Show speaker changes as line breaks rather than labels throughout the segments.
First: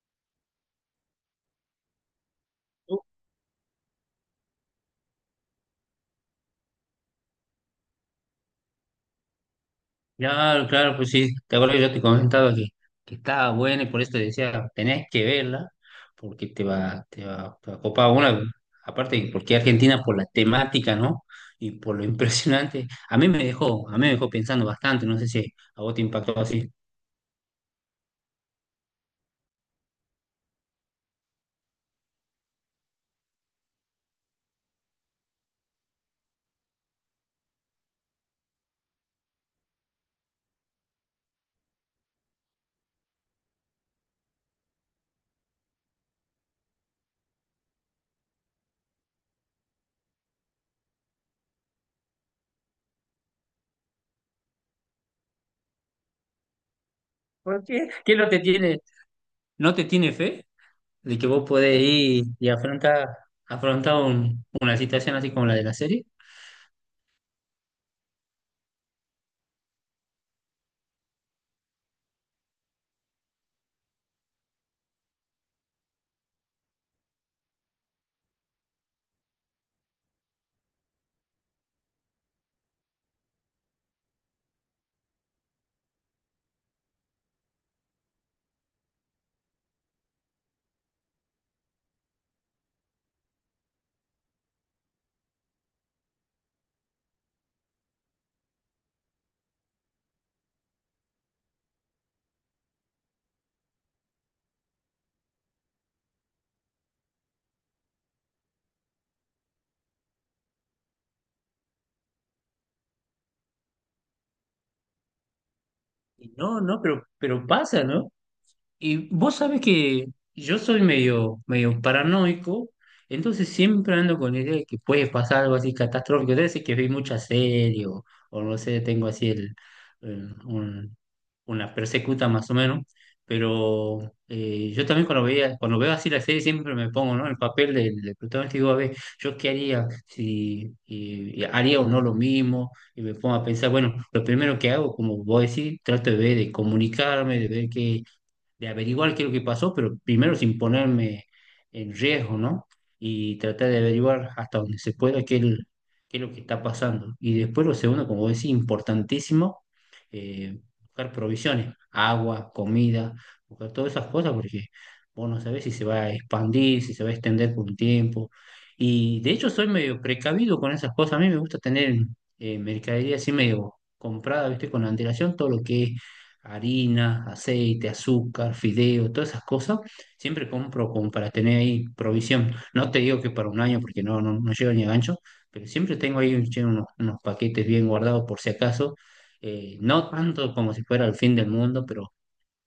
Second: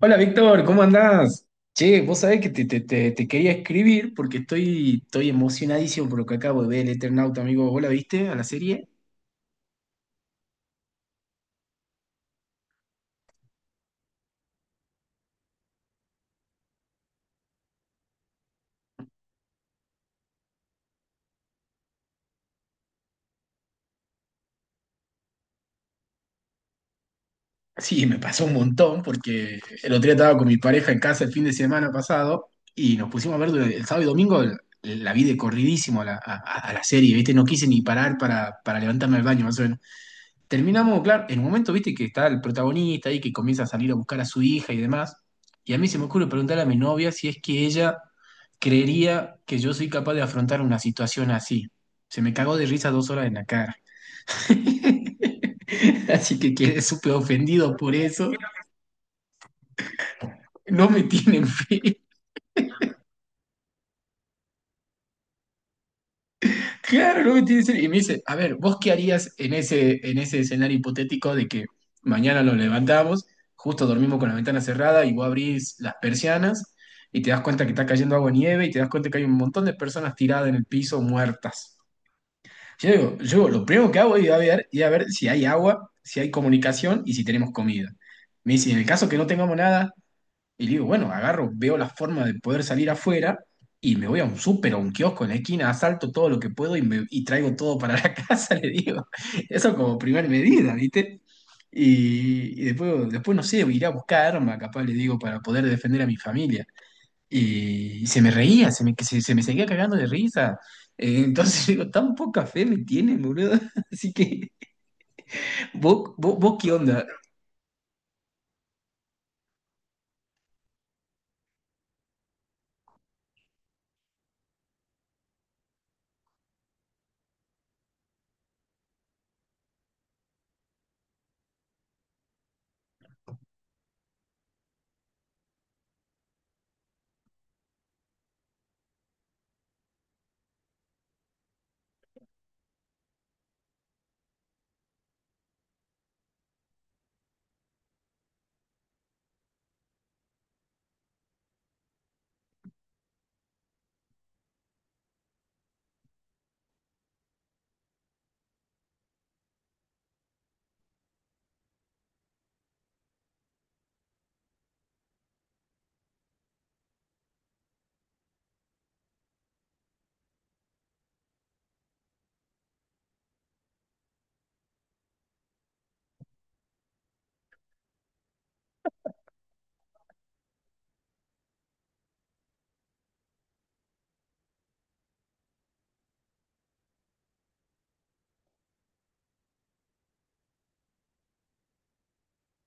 Hola Víctor, ¿cómo andás? Che, vos sabés que te quería escribir porque estoy emocionadísimo por lo que acabo de ver, el Eternauta, amigo. ¿Vos la viste a la serie?
Claro, claro, pues sí, te acuerdas que yo te comentaba que estaba buena y por eso te decía, tenés que verla, porque te va, te va, te va a copar una, aparte porque Argentina por la temática, ¿no? Y por lo impresionante, a mí me dejó, a mí me dejó pensando bastante, no sé si a vos te impactó así.
Sí, me pasó un montón porque el otro día estaba con mi pareja en casa el fin de semana pasado y nos pusimos a ver el sábado y domingo, la vi de corridísimo a la serie, ¿viste? No quise ni parar para levantarme al baño, más o menos. Terminamos, claro, en un momento, viste, que está el protagonista ahí que comienza a salir a buscar a su hija y demás. Y a mí se me ocurre preguntar a mi novia si es que ella creería que yo soy capaz de afrontar una situación así. Se me cagó de risa dos horas en la cara. Así que quedé súper
¿Por
ofendido
qué?
por
¿Qué no
eso.
te tiene, no te tiene fe
No me
de que
tienen
vos podés
fe.
ir y afrontar, afrontar una situación así como la de la serie?
Claro, lo que tiene que ser. Y me dice, a ver, ¿vos qué harías en en ese escenario hipotético de que mañana nos levantamos, justo dormimos con la ventana cerrada y vos abrís las persianas y te das cuenta que está cayendo agua y nieve y te das cuenta que hay un montón de personas tiradas en el piso muertas? Yo digo, yo lo primero que hago es ir a ver si hay agua, si hay comunicación y si tenemos comida. Me dice, en el caso que no tengamos nada, y digo, bueno, agarro, veo la forma de poder salir afuera y me voy a un súper o un kiosco en la esquina, asalto todo lo que puedo y, y traigo todo para la casa, le digo. Eso como primer medida, ¿viste? Y, después, no sé, iré a buscar arma, capaz, le digo, para poder defender a mi familia. Y, se me reía, se me seguía cagando de risa. Entonces digo, tan poca fe me tienen, boludo. Así que,
Y
vos
no,
qué
no,
onda?
pero pasa, ¿no? Y vos sabés que yo soy medio, medio paranoico, entonces siempre ando con la idea de que puede pasar algo así catastrófico. Debe ser que vi mucha serie o no sé, tengo así el, el- un- una persecuta más o menos. Pero yo también cuando veía, cuando veo así la serie siempre me pongo, ¿no?, en el papel del, del protagonista y digo, a ver, ¿yo qué haría? Si y- Y haría o no lo mismo, y me pongo a pensar, bueno, lo primero que hago, como vos decís, trato de ver, de comunicarme, de ver qué de averiguar qué es lo que pasó, pero primero sin ponerme en riesgo, ¿no? Y tratar de averiguar hasta donde se pueda qué es, qué es lo que está pasando. Y después lo segundo, como decía, importantísimo, buscar provisiones, agua, comida, buscar todas esas cosas, porque vos no sabés si se va a expandir, si se va a extender por un tiempo. Y de hecho soy medio precavido con esas cosas. A mí me gusta tener mercadería así medio comprada, ¿viste? Con antelación, todo lo que es harina, aceite, azúcar, fideo, todas esas cosas, siempre compro como para tener ahí provisión. No te digo que para un año porque no, no, no llego ni a gancho, pero siempre tengo ahí che, unos, unos paquetes bien guardados por si acaso. No tanto como si fuera el fin del mundo, pero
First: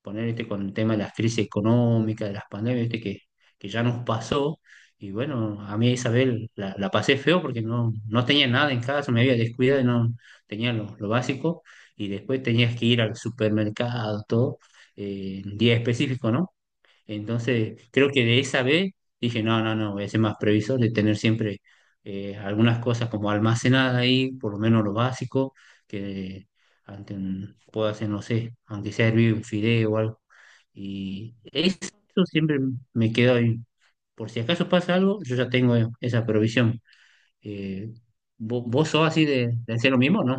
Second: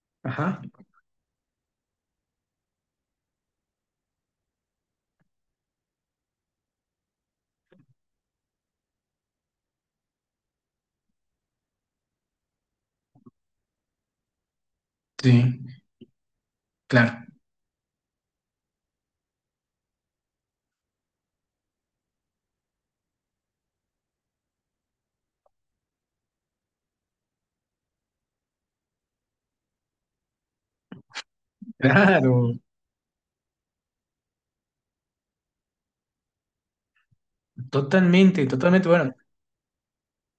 poner este
Ajá,
con el tema de las crisis económicas, de las pandemias, ¿viste? Que ya nos pasó. Y bueno, a mí Isabel la, la pasé feo porque no, no tenía nada en casa, me había descuidado y no tenía lo básico. Y después tenías que ir al supermercado, todo,
sí,
en día específico, ¿no?
claro.
Entonces, creo que de esa vez dije, no, no, no, voy a ser más previsor de tener siempre algunas cosas como almacenadas ahí, por lo menos lo básico, que puedo hacer, no sé, aunque sea hervir un fideo o algo. Y eso,
Claro,
siempre me quedo ahí. Por si acaso pasa algo, yo ya tengo esa provisión. Eh,
totalmente, totalmente.
¿vos sos
Bueno,
así de hacer lo mismo, no?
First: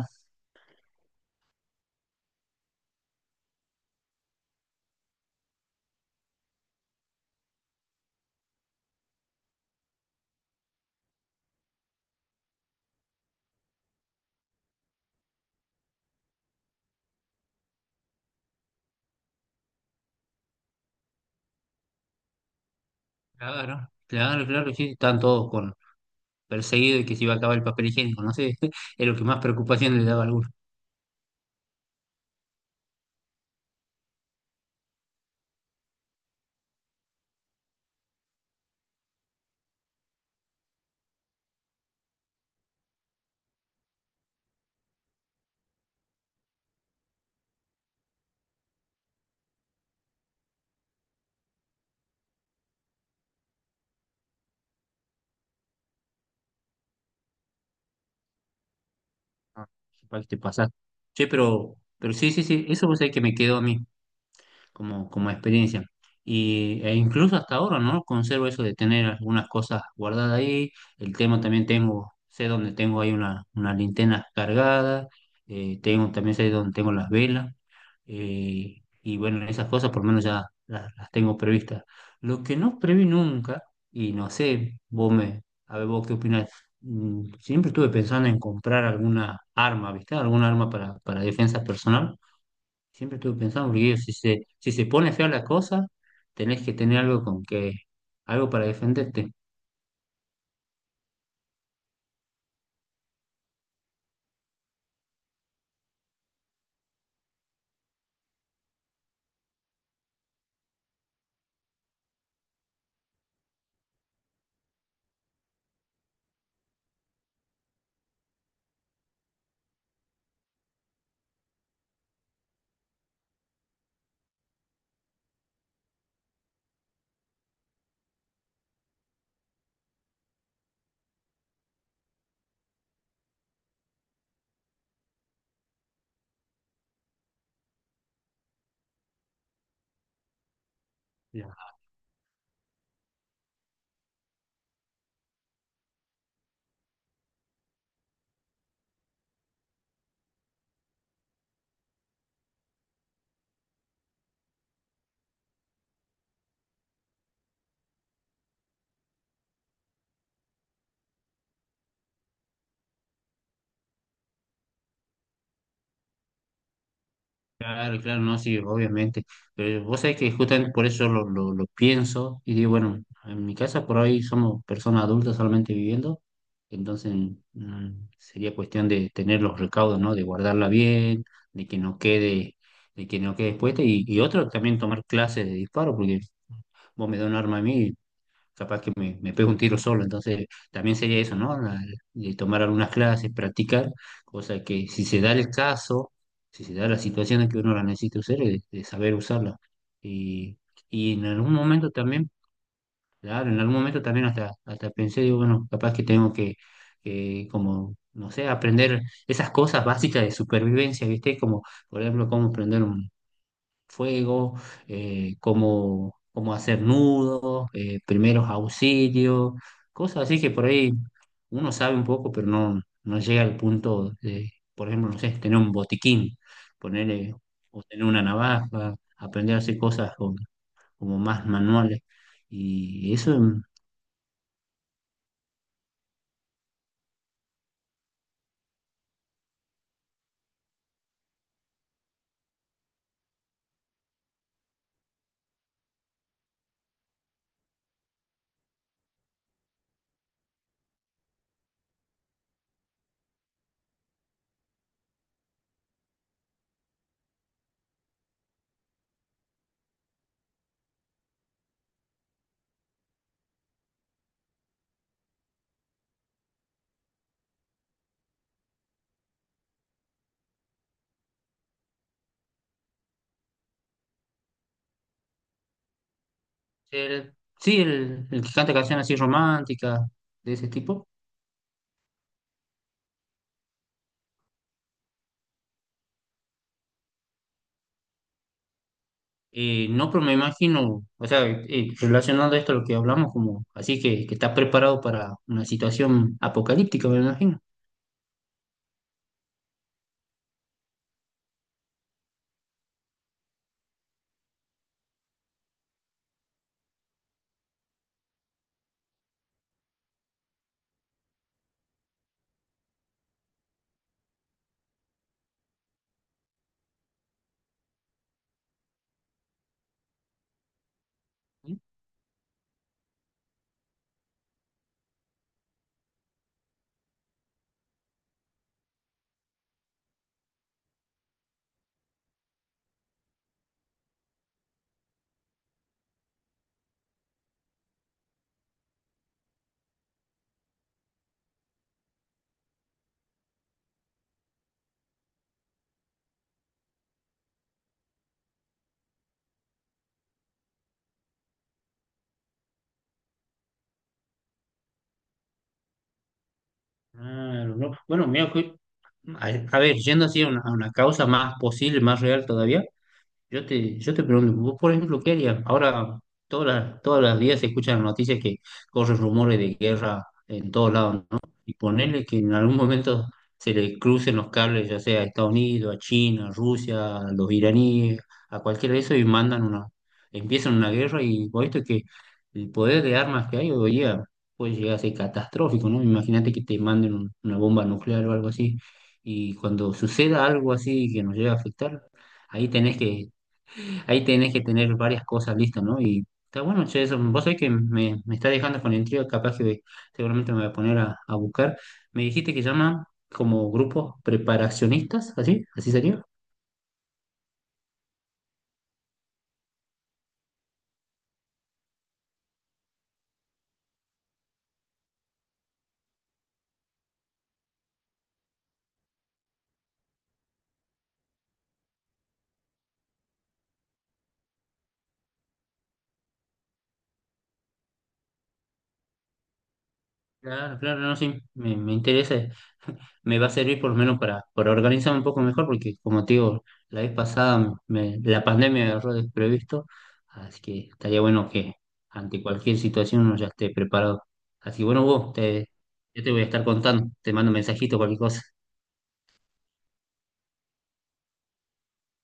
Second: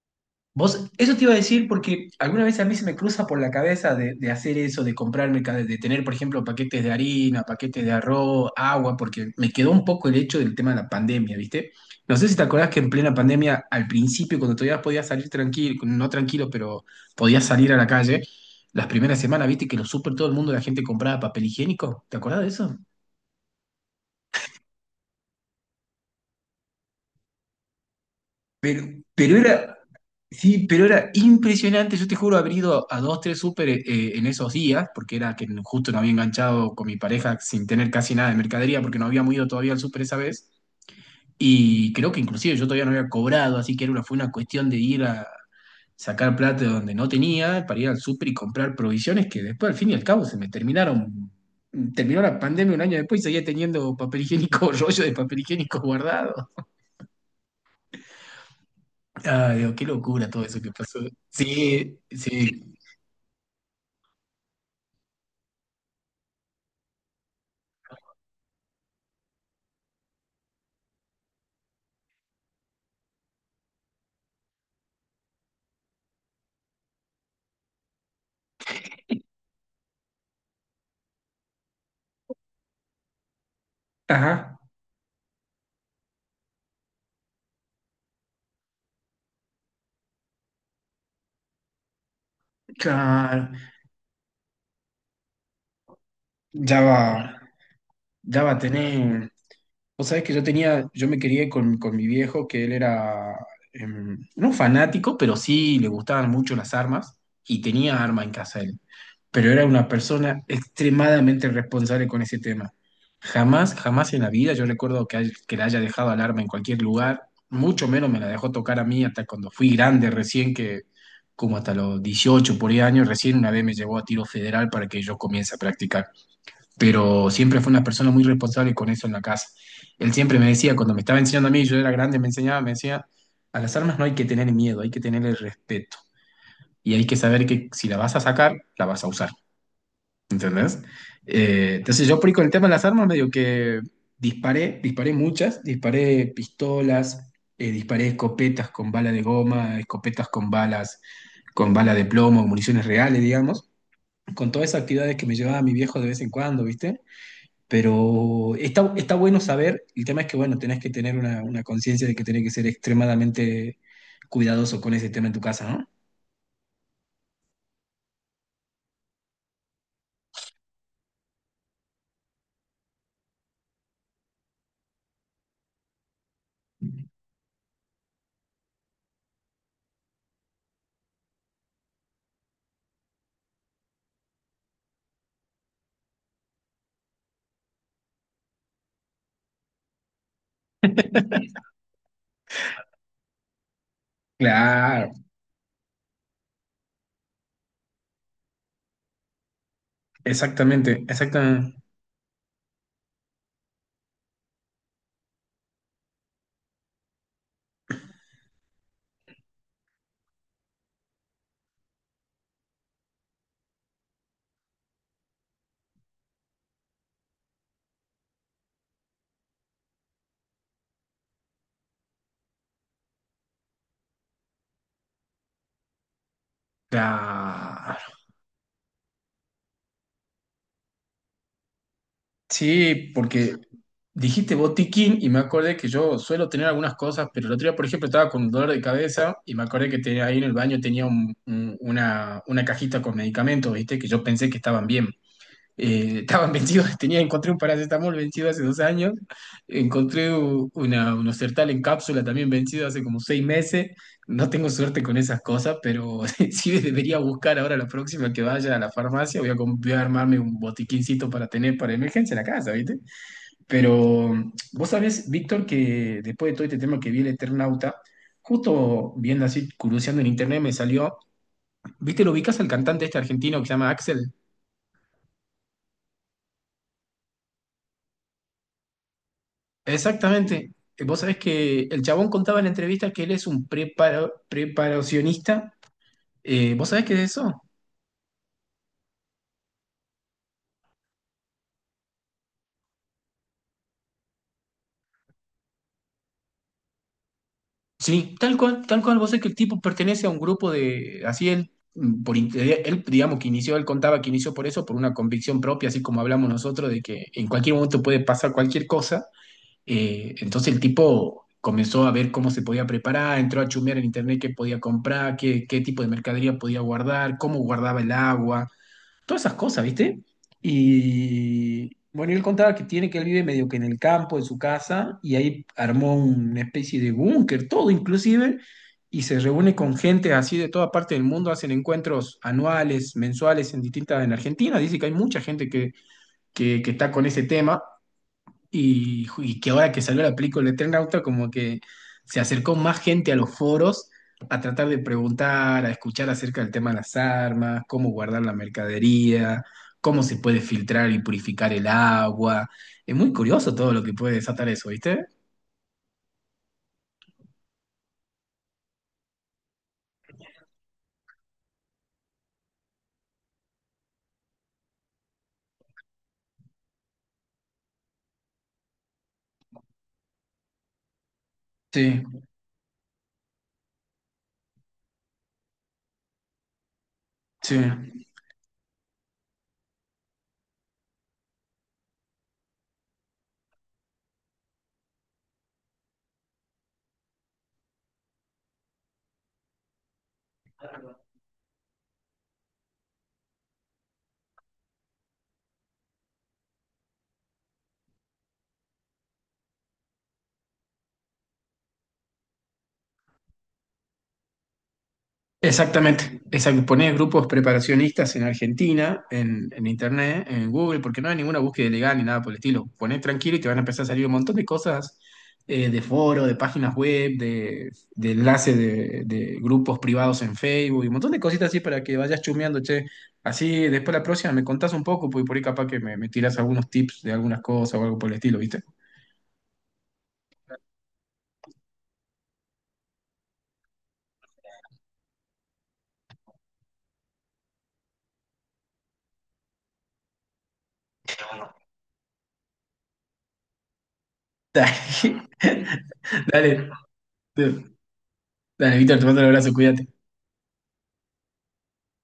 vos, eso te iba a decir porque alguna vez a mí se me cruza por la cabeza de hacer eso, de comprarme, de tener, por ejemplo, paquetes de harina, paquetes de arroz, agua, porque me quedó un poco el hecho del tema de la pandemia, ¿viste? No sé si te acordás que en plena pandemia, al principio, cuando todavía podías salir tranquilo, no tranquilo, pero podías salir a la calle, las primeras semanas, ¿viste? Que los super todo el mundo, la gente compraba papel higiénico. ¿Te acordás de eso?
Claro, claro, claro, sí, están todos con perseguidos y que se iba a acabar el papel higiénico, no sé,
Pero,
es lo que
pero
más
era,
preocupación le daba a algunos.
sí, pero era impresionante. Yo te juro haber ido a dos, tres súper en esos días, porque era que justo no había enganchado con mi pareja sin tener casi nada de mercadería, porque no habíamos ido todavía al súper esa vez. Y creo que inclusive yo todavía no había cobrado, así que era fue una cuestión de ir a sacar plata de donde no tenía para ir al súper y comprar provisiones que después, al fin y al cabo, se me terminaron. Terminó la pandemia un año después y seguía teniendo papel higiénico, rollo de papel higiénico guardado. Ah,
Ah,
Dios, qué
igual
locura
te
todo eso
pasas.
que pasó.
Che,
Sí,
pero sí, sí, sí,
sí.
eso vos sabés que me quedó a mí como, como experiencia. Y, e incluso hasta ahora, ¿no? Conservo eso de tener algunas cosas guardadas ahí. El tema también tengo, sé dónde tengo ahí una linterna cargada, tengo, también sé dónde tengo las velas. eh, y bueno, esas cosas por lo menos ya las tengo previstas. Lo que no preví nunca, y no
Ajá,
sé, vos me, a ver vos qué opinás, siempre estuve pensando en comprar alguna arma, ¿viste? Alguna arma para defensa personal. Siempre estuve
claro.
pensando, porque digo, si se, si se pone fea la cosa, tenés que
Ya
tener
va,
algo con que,
ya
algo
va a
para defenderte.
tener. Vos sabés que yo tenía, yo me quería con mi viejo, que él era no fanático, pero sí le gustaban mucho las armas, y tenía arma en casa él. Pero era una persona extremadamente responsable con ese tema. Jamás, jamás en la vida yo recuerdo que le haya dejado alarma en cualquier lugar, mucho menos me la dejó tocar a mí hasta cuando fui grande recién, que como hasta los 18 por ahí años, recién una vez me llevó a tiro federal para que yo comience a practicar. Pero siempre fue una persona muy responsable con eso en la casa. Él siempre me decía, cuando me estaba enseñando a mí, yo era grande, me enseñaba, me decía, a las armas no hay que tener miedo, hay que tener el respeto. Y hay que saber que si la vas a sacar, la vas a usar. ¿Entendés?
Ya.
Entonces yo por ahí con el tema de las armas medio que disparé, disparé muchas, disparé pistolas, disparé escopetas con bala de goma, escopetas con balas, con bala de plomo, municiones reales, digamos, con todas esas actividades que me llevaba mi viejo de vez en cuando, ¿viste? Pero está bueno saber, el tema es que, bueno, tenés que tener una conciencia de que tenés que ser extremadamente cuidadoso con ese tema en tu casa, ¿no?
Claro, claro, no, sí, obviamente. Pero vos sabés que justamente por eso lo pienso y digo, bueno, en mi casa por ahí somos personas adultas solamente viviendo, entonces mm, sería cuestión de tener los recaudos, ¿no? De guardarla bien, de que no quede, de que no quede expuesta y otro también tomar clases de disparo, porque vos me das un arma a mí capaz que me pego un tiro solo. Entonces, también sería eso, ¿no? De tomar algunas clases, practicar, cosa que si
Claro,
se da el caso, si se da la situación en que uno la necesita usar, es de, saber usarla. Y,
exactamente,
y en algún
exactamente.
momento también, claro, en algún momento también hasta, hasta pensé, digo, bueno, capaz que tengo que como, no sé, aprender esas cosas básicas de supervivencia, ¿viste? Como, por ejemplo, cómo prender un fuego, cómo, cómo hacer nudos, primeros auxilios, cosas así que por ahí uno sabe un poco, pero no, no llega al punto de, por ejemplo, no sé, tener un botiquín, ponerle o tener una navaja, aprender a hacer cosas como más manuales.
Sí,
Y eso,
porque dijiste botiquín y me acordé que yo suelo tener algunas cosas, pero el otro día, por ejemplo, estaba con un dolor de cabeza y me acordé que tenía, ahí en el baño tenía una cajita con medicamentos, ¿viste? Que yo pensé que estaban bien. Estaban vencidos, tenía, encontré un paracetamol vencido hace 2 años, encontré unos Sertal en cápsula también vencido hace como 6 meses. No tengo suerte con esas cosas, pero sí debería buscar ahora la próxima que vaya a la farmacia. Voy a, voy a armarme un botiquincito para tener para emergencia en la casa, ¿viste? Pero vos sabés, Víctor, que después de todo este tema que vi el Eternauta, justo viendo así, curioseando en internet, me salió. ¿Viste? ¿Lo ubicas al cantante este argentino que se llama Axel?
el- sí, el que canta canciones así románticas, de ese
Exactamente.
tipo.
Vos sabés que el chabón contaba en la entrevista que él es un preparacionista. ¿Vos sabés qué es eso?
No, pero me imagino, o sea, relacionando esto a lo que hablamos, como así que estás preparado para una situación apocalíptica, me imagino.
Sí, tal cual, tal cual. Vos sabés que el tipo pertenece a un grupo de... Así él, él, digamos que inició, él contaba que inició por eso, por una convicción propia, así como hablamos nosotros, de que en cualquier momento puede pasar cualquier cosa. Entonces el tipo comenzó a ver cómo se podía preparar, entró a chumear en internet qué podía comprar, qué tipo de mercadería podía guardar, cómo guardaba el agua todas esas cosas, ¿viste? Y bueno, y él contaba que tiene que él vive medio que en el campo, en su casa, y ahí armó una especie de búnker, todo inclusive, y se reúne con gente así de toda parte del mundo, hacen encuentros anuales, mensuales en distintas, en Argentina, dice que hay mucha gente que está con ese tema, y, y que ahora que salió la película de Tren Auto, como que se acercó más gente a los foros a tratar de preguntar, a escuchar acerca del tema de las armas, cómo guardar la mercadería, cómo se puede filtrar y purificar el agua. Es muy curioso todo lo que puede desatar eso, ¿viste?
Claro, ¿no? Bueno, mira, que- a, a ver, yendo así a una causa más posible, más real todavía, yo te, yo te pregunto, vos por ejemplo, ¿qué harías? Ahora todas las, todos los días se escuchan en noticias que corren rumores de guerra en todos lados, ¿no? Y
Sí,
ponerle que en algún momento se le crucen los cables, ya sea a Estados Unidos, a China, a Rusia, a los
sí.
iraníes, a cualquiera de eso y mandan una, empiezan una guerra y vos visto que el poder de armas que hay hoy día puede llegar a ser catastrófico, ¿no? Imagínate que te manden una bomba nuclear o algo así y cuando suceda algo así que nos llegue a afectar ahí tenés que. Ahí tenés que tener varias cosas listas, ¿no? Y está bueno, che, eso. Vos sabés que me está dejando con intriga, capaz que seguramente me voy a poner a buscar. Me dijiste que llaman como grupos preparacionistas, ¿así? ¿Así sería?
Exactamente, exacto. Ponés grupos preparacionistas en Argentina, en Internet, en Google, porque no hay ninguna búsqueda ilegal ni nada por el estilo. Ponés tranquilo y te van a empezar a salir un montón de cosas de foro, de páginas web, de enlaces de grupos privados en Facebook y un montón de cositas así para que vayas chumeando, che. Así después la próxima me contás un poco, porque por ahí capaz que me tirás algunos tips de algunas cosas o algo por el estilo, ¿viste?
Claro, claro, no, sí, me interesa. Me va a servir por lo menos para organizarme un poco mejor, porque como te digo, la vez pasada me- la pandemia me agarró desprevisto, así que estaría bueno que ante cualquier situación uno ya esté preparado. Así que bueno, vos,
Dale,
te, yo te voy a estar
dale,
contando, te mando un mensajito, cualquier cosa.
dale, Víctor, te mando un abrazo, cuídate.